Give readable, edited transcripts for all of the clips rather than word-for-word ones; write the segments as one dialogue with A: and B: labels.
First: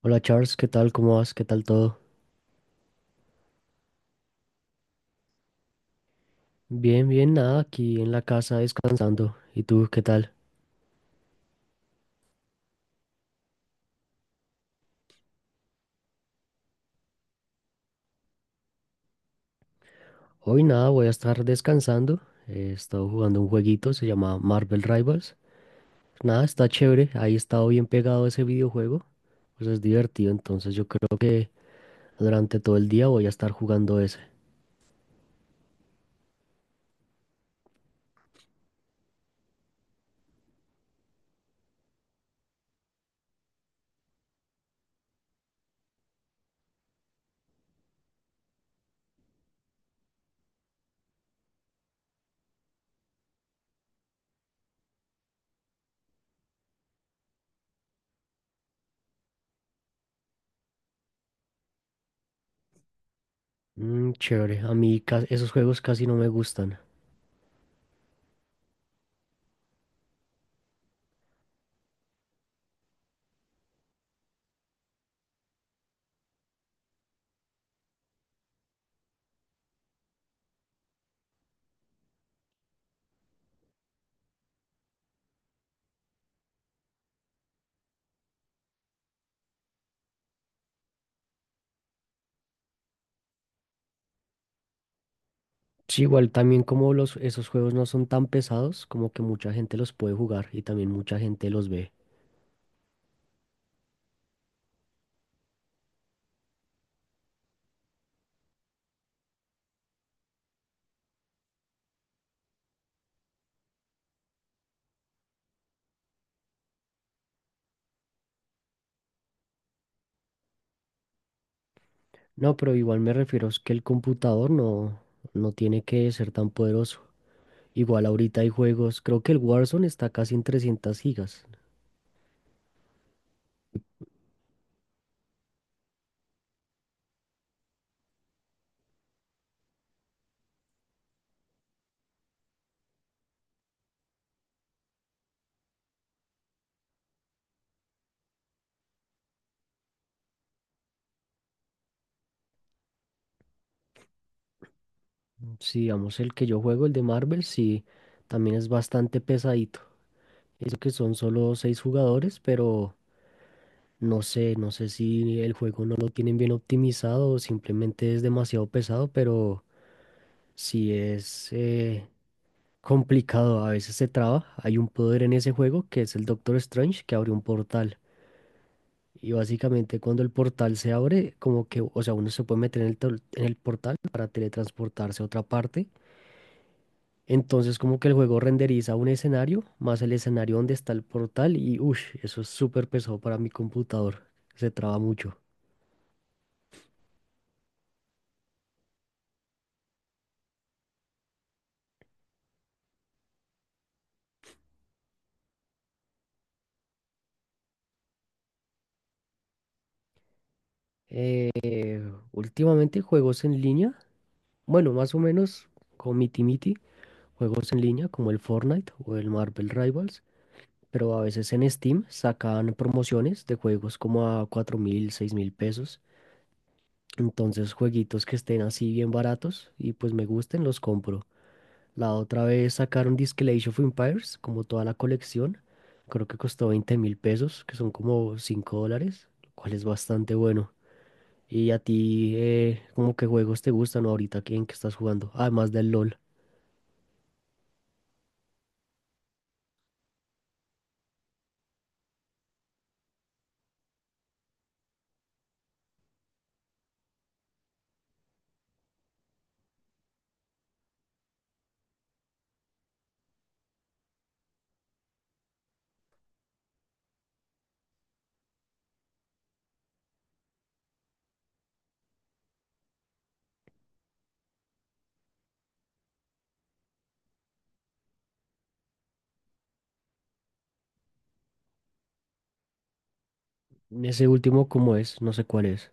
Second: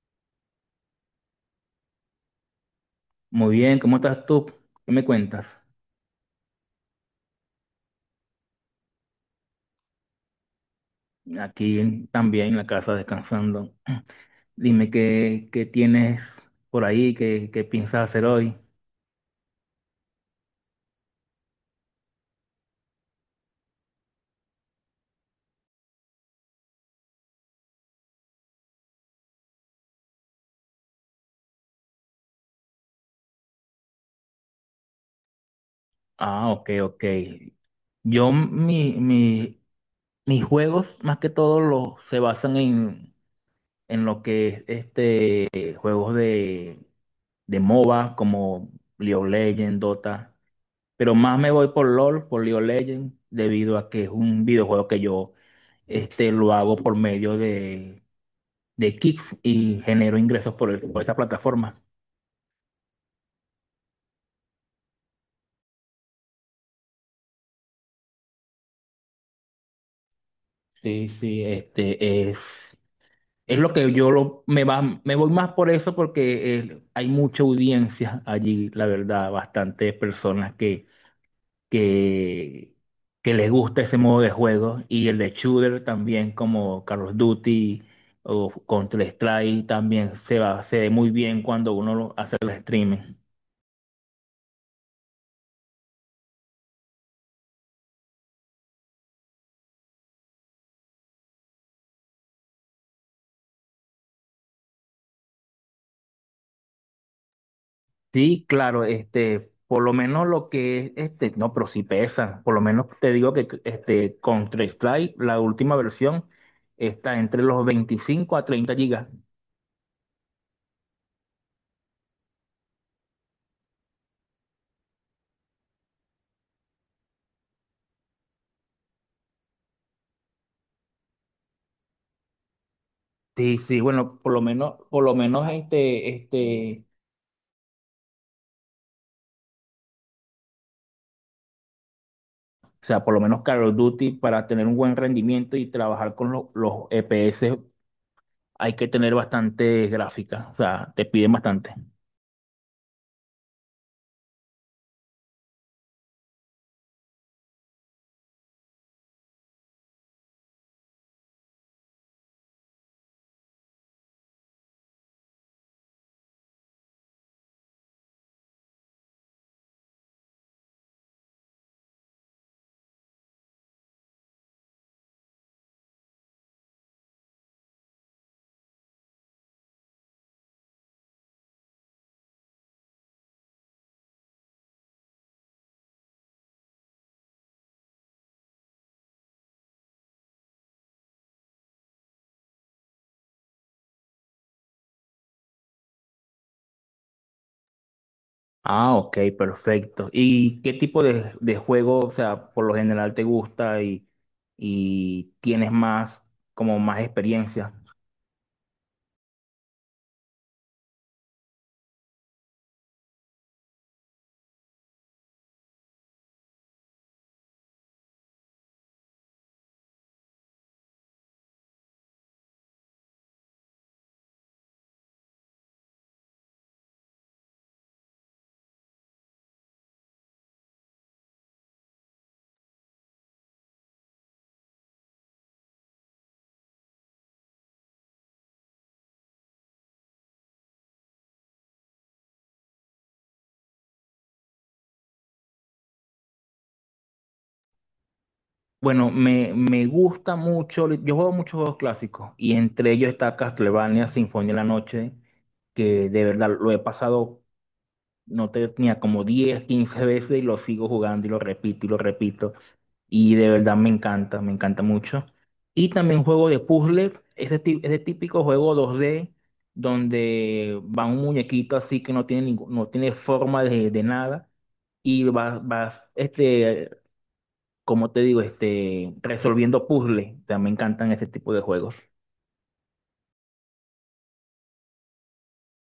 A: Hola Charles, ¿qué tal? ¿Cómo vas? ¿Qué tal todo?
B: Muy bien, ¿cómo estás tú? ¿Qué me cuentas?
A: Bien, bien, nada, aquí en la casa descansando. ¿Y tú qué tal?
B: Aquí también en la casa descansando. Dime qué tienes por ahí, qué piensas hacer hoy.
A: Hoy nada, voy a estar descansando. He estado jugando un jueguito, se llama Marvel Rivals. Nada, está chévere, ahí he estado bien pegado a ese videojuego. Pues es divertido, entonces yo creo que durante todo el día voy a estar jugando ese.
B: Ah, ok, ok. Yo, mi, mi- Mis juegos, más que todo, los, se basan en lo que es este, juegos de MOBA, como League of Legends, Dota. Pero más me voy por LOL, por League of Legends, debido a que es un videojuego que yo este, lo hago por medio de Kick y genero ingresos por, por esa plataforma.
A: Mm, chévere, a mí esos juegos casi no me gustan.
B: Sí, sí, es lo que me va, me voy más por eso porque hay mucha audiencia allí, la verdad, bastantes personas que, que les gusta ese modo de juego y el de shooter también como Call of Duty o Counter-Strike también se ve muy bien cuando uno lo hace el streaming.
A: Sí, igual también como los, esos juegos no son tan pesados, como que mucha gente los puede jugar y también mucha gente los ve.
B: Sí, claro, este, por lo menos lo que es, este, no, pero sí pesa, por lo menos te digo que este Counter-Strike, la última versión, está entre los 25 a 30 gigas.
A: No, pero igual me refiero es que el computador no tiene que ser tan poderoso. Igual ahorita hay juegos, creo que el Warzone está casi en 300 gigas.
B: Sí, sí, bueno, por lo menos o sea, por lo menos Call of Duty, para tener un buen rendimiento y trabajar con los EPS, hay que tener bastante gráfica. O sea, te piden bastante.
A: Si digamos el que yo juego, el de Marvel, sí, también es bastante pesadito. Eso que son solo seis jugadores, pero no sé si el juego no lo tienen bien optimizado o simplemente es demasiado pesado, pero sí es complicado. A veces se traba. Hay un poder en ese juego que es el Doctor Strange que abre un portal. Y básicamente cuando el portal se abre, como que, o sea, uno se puede meter en el, en el portal para teletransportarse a otra parte. Entonces como que el juego renderiza un escenario, más el escenario donde está el portal y, uff, eso es súper pesado para mi computador. Se traba mucho.
B: Ah, ok, perfecto. ¿Y qué tipo de juego, o sea, por lo general te gusta y tienes más, como más experiencia?
A: Eh, últimamente juegos en línea, bueno, más o menos con Miti Miti, juegos en línea como el Fortnite o el Marvel Rivals. Pero a veces en Steam sacan promociones de juegos como a 4.000, 6.000 pesos. Entonces, jueguitos que estén así bien baratos y pues me gusten, los compro. La otra vez sacaron Disque Age of Empires, como toda la colección. Creo que costó 20.000 pesos, que son como 5 dólares, lo cual es bastante bueno. ¿Y a ti, como qué juegos te gustan ahorita? ¿En qué estás jugando? Además del LOL.
B: Bueno, me gusta mucho, yo juego muchos juegos clásicos y entre ellos está Castlevania, Sinfonía de la Noche, que de verdad lo he pasado no tenía como 10 15 veces y lo sigo jugando y lo repito y lo repito. Y de verdad me encanta mucho. Y también juego de puzzle, ese típico juego dos d, donde va un muñequito así que no tiene, no tiene forma de nada y vas este, como te digo, este, resolviendo puzzles. O sea, me encantan ese tipo de juegos.
A: Ese último, ¿cómo es? No sé cuál es.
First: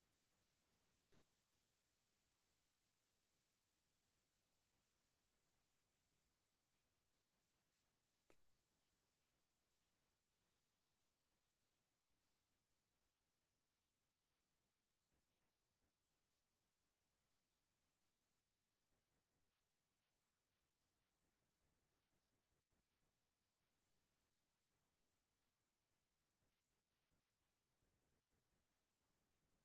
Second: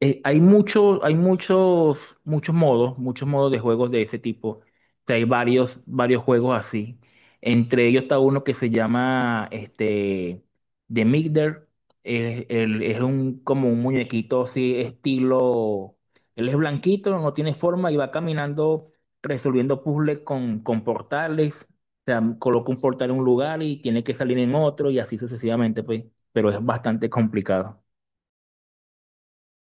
B: Hay muchos, muchos modos de juegos de ese tipo. O sea, hay varios, varios juegos así. Entre ellos está uno que se llama este, The Migder. Es un, como un muñequito así, estilo. Él es blanquito, no tiene forma y va caminando resolviendo puzzles con portales. O sea, coloca un portal en un lugar y tiene que salir en otro y así sucesivamente, pues. Pero es bastante complicado.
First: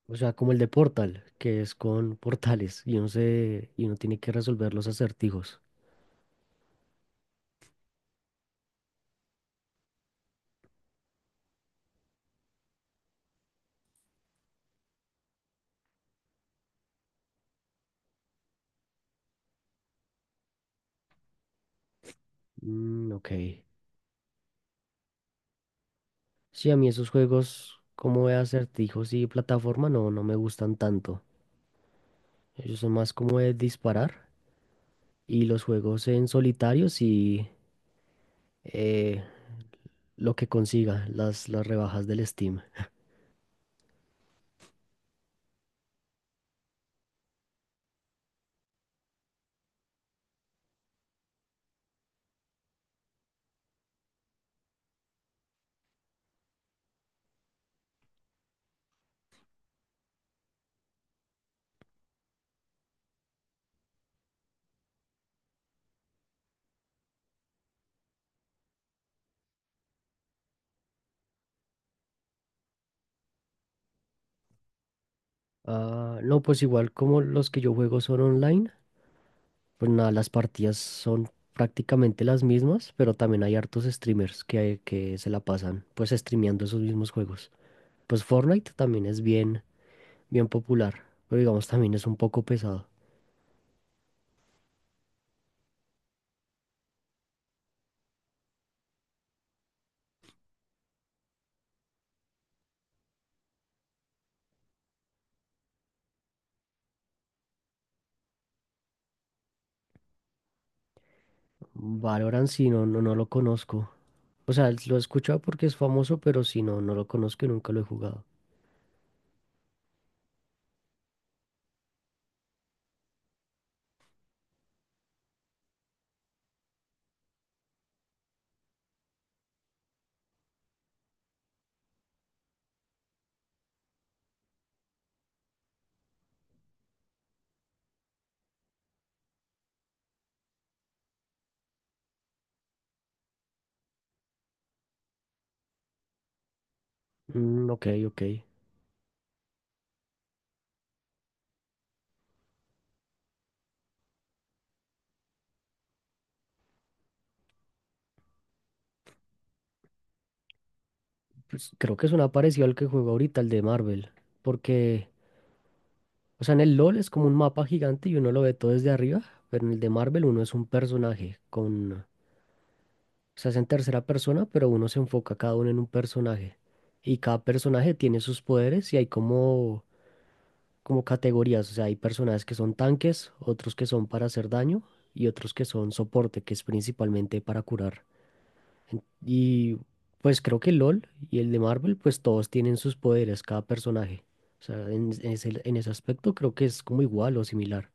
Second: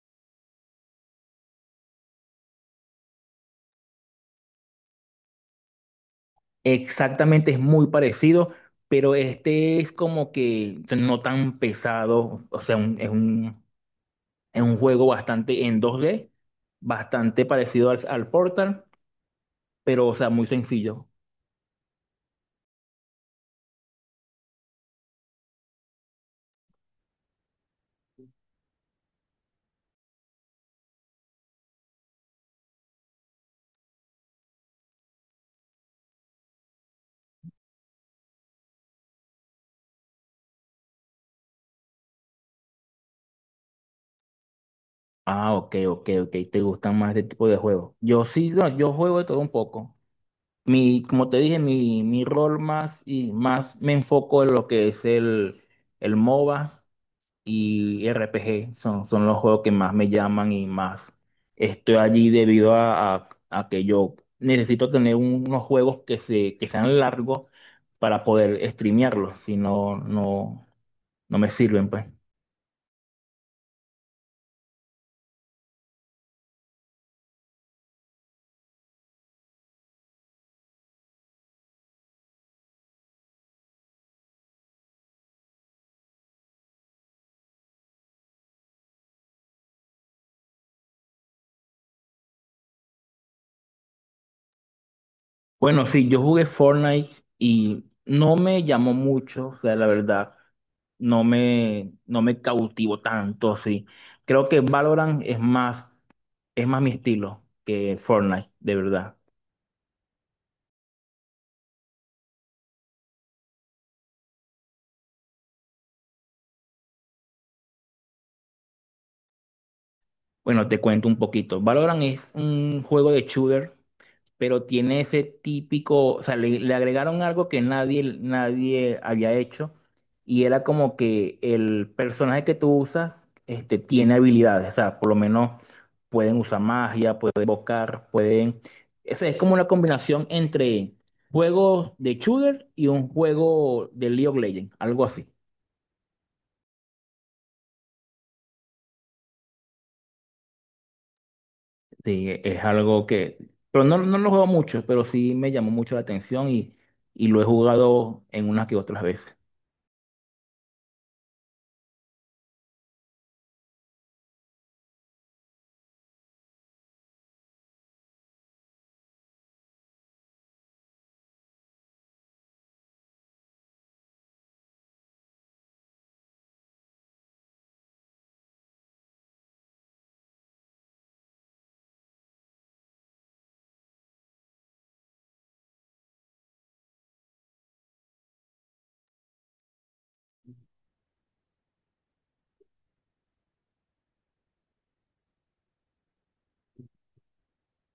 A: O sea, como el de Portal, que es con portales y uno se, y uno tiene que resolver los acertijos.
B: Exactamente, es muy parecido, pero este es como que no tan pesado, o sea, es un juego bastante en dos d, bastante parecido al, al Portal, pero, o sea, muy sencillo.
A: Mm, ok. Sí, a mí esos juegos como de acertijos y plataforma no, no me gustan tanto. Ellos son más como de disparar y los juegos en solitario sí eh, lo que consiga, las rebajas del Steam.
B: Ah, ok, ok, ok, te gustan más este tipo de juegos. Yo sí, no, yo juego de todo un poco. Mi, como te dije, mi rol más y más me enfoco en lo que es el MOBA y RPG son, son los juegos que más me llaman y más estoy allí debido a que yo necesito tener unos juegos que sean largos para poder streamearlos, si no, no me sirven, pues.
A: Ah, no, pues igual como los que yo juego son online. Pues nada, las partidas son prácticamente las mismas, pero también hay hartos streamers que se la pasan pues streameando esos mismos juegos. Pues Fortnite también es bien, bien popular, pero digamos también es un poco pesado.
B: Bueno, sí, yo jugué Fortnite y no me llamó mucho, o sea, la verdad, no me cautivó tanto, sí. Creo que Valorant es más mi estilo que Fortnite, de verdad.
A: Valorant sí, no, no, no lo conozco. O sea, lo he escuchado porque es famoso, pero si no, no lo conozco y nunca lo he jugado.
B: Bueno, te cuento un poquito. Valorant es un juego de shooter, pero tiene ese típico, o sea, le agregaron algo que nadie había hecho y era como que el personaje que tú usas, este, tiene habilidades, o sea, por lo menos pueden usar magia, pueden invocar, pueden... Esa es como una combinación entre juegos de shooter y un juego de League of Legends, algo así.
A: Mm, ok, ok.
B: Sí, es algo que, pero no, no lo juego mucho, pero sí me llamó mucho la atención y lo he jugado en unas que otras veces.
A: Pues creo que es una parecido al que juego ahorita, el de Marvel, porque o sea, en el LOL es como un mapa gigante y uno lo ve todo desde arriba, pero en el de Marvel uno es un personaje con... O sea, es en tercera persona, pero uno se enfoca cada uno en un personaje. Y cada personaje tiene sus poderes y hay como, como categorías. O sea, hay personajes que son tanques, otros que son para hacer daño y otros que son soporte, que es principalmente para curar. Y pues creo que LOL y el de Marvel, pues todos tienen sus poderes, cada personaje. O sea, en ese aspecto creo que es como igual o similar.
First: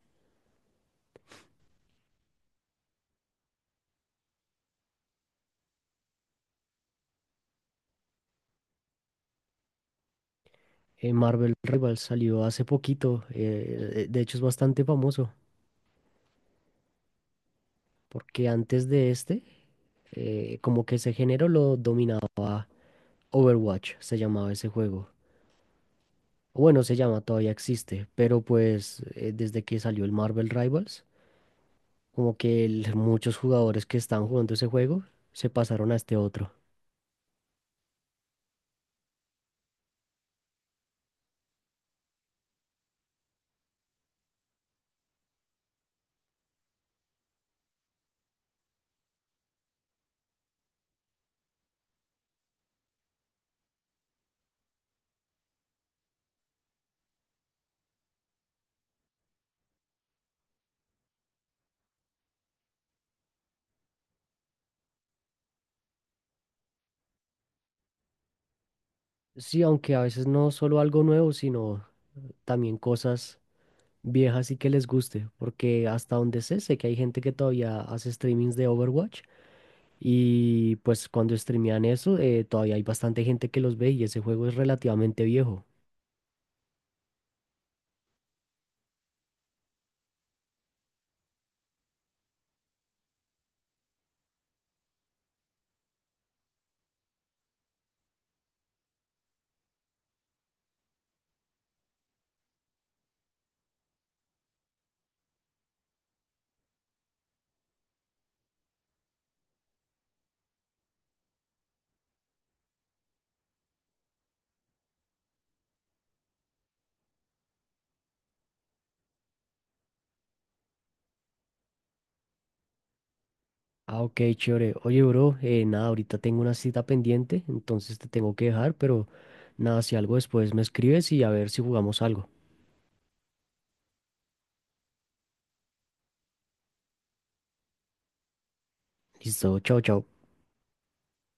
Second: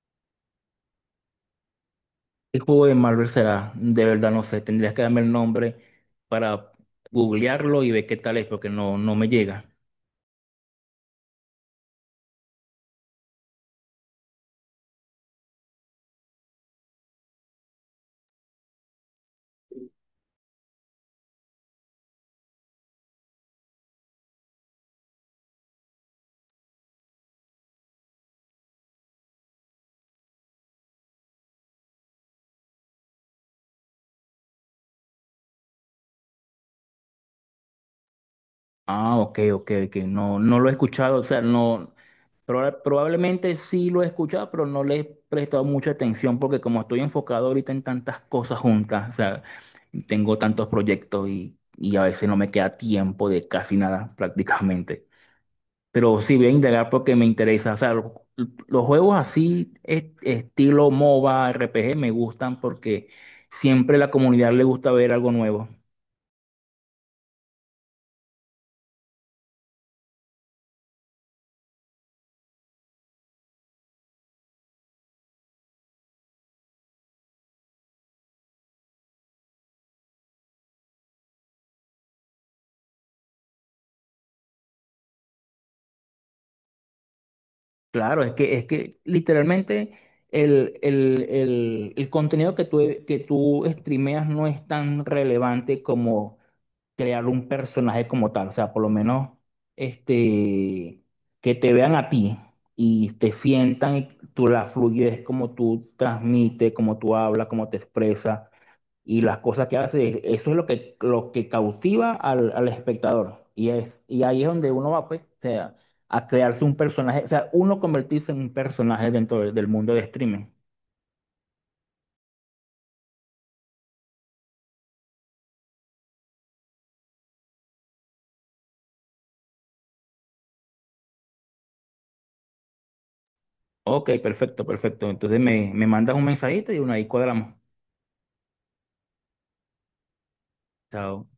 B: ¿Qué juego de Marvel será? De verdad no sé, tendrías que darme el nombre para googlearlo y ver qué tal es, porque no, no me llega.
A: Marvel Rivals salió hace poquito, de hecho es bastante famoso, porque antes de este, como que ese género lo dominaba Overwatch, se llamaba ese juego. O bueno, se llama, todavía existe, pero pues desde que salió el Marvel Rivals, como que muchos jugadores que están jugando ese juego se pasaron a este otro.
B: Ah, ok, ok, ok. No, no lo he escuchado, o sea, no, probablemente sí lo he escuchado, pero no le he prestado mucha atención porque como estoy enfocado ahorita en tantas cosas juntas, o sea, tengo tantos proyectos y a veces no me queda tiempo de casi nada prácticamente. Pero sí voy a indagar porque me interesa, o sea, los juegos así, estilo MOBA, RPG, me gustan porque siempre la comunidad le gusta ver algo nuevo.
A: Sí, aunque a veces no solo algo nuevo, sino también cosas viejas y que les guste, porque hasta donde sé que hay gente que todavía hace streamings de Overwatch y pues cuando streamean eso, todavía hay bastante gente que los ve y ese juego es relativamente viejo.
B: Claro, es que literalmente el contenido que tú streameas no es tan relevante como crear un personaje como tal. O sea, por lo menos este, que te vean a ti y te sientan y tú la fluyes, como tú transmites, como tú hablas, como te expresas y las cosas que hace, eso es lo que cautiva al, al espectador. Y, es, y ahí es donde uno va, pues, o sea, a crearse un personaje, o sea, uno convertirse en un personaje dentro de del mundo de streaming.
A: Ah, ok, chévere. Oye, bro, nada, ahorita tengo una cita pendiente, entonces te tengo que dejar, pero nada, si algo después me escribes y a ver si jugamos algo.
B: Ok, perfecto, perfecto. Entonces me mandas un mensajito y uno ahí cuadramos.
A: Listo, chao, chao.
B: Chao.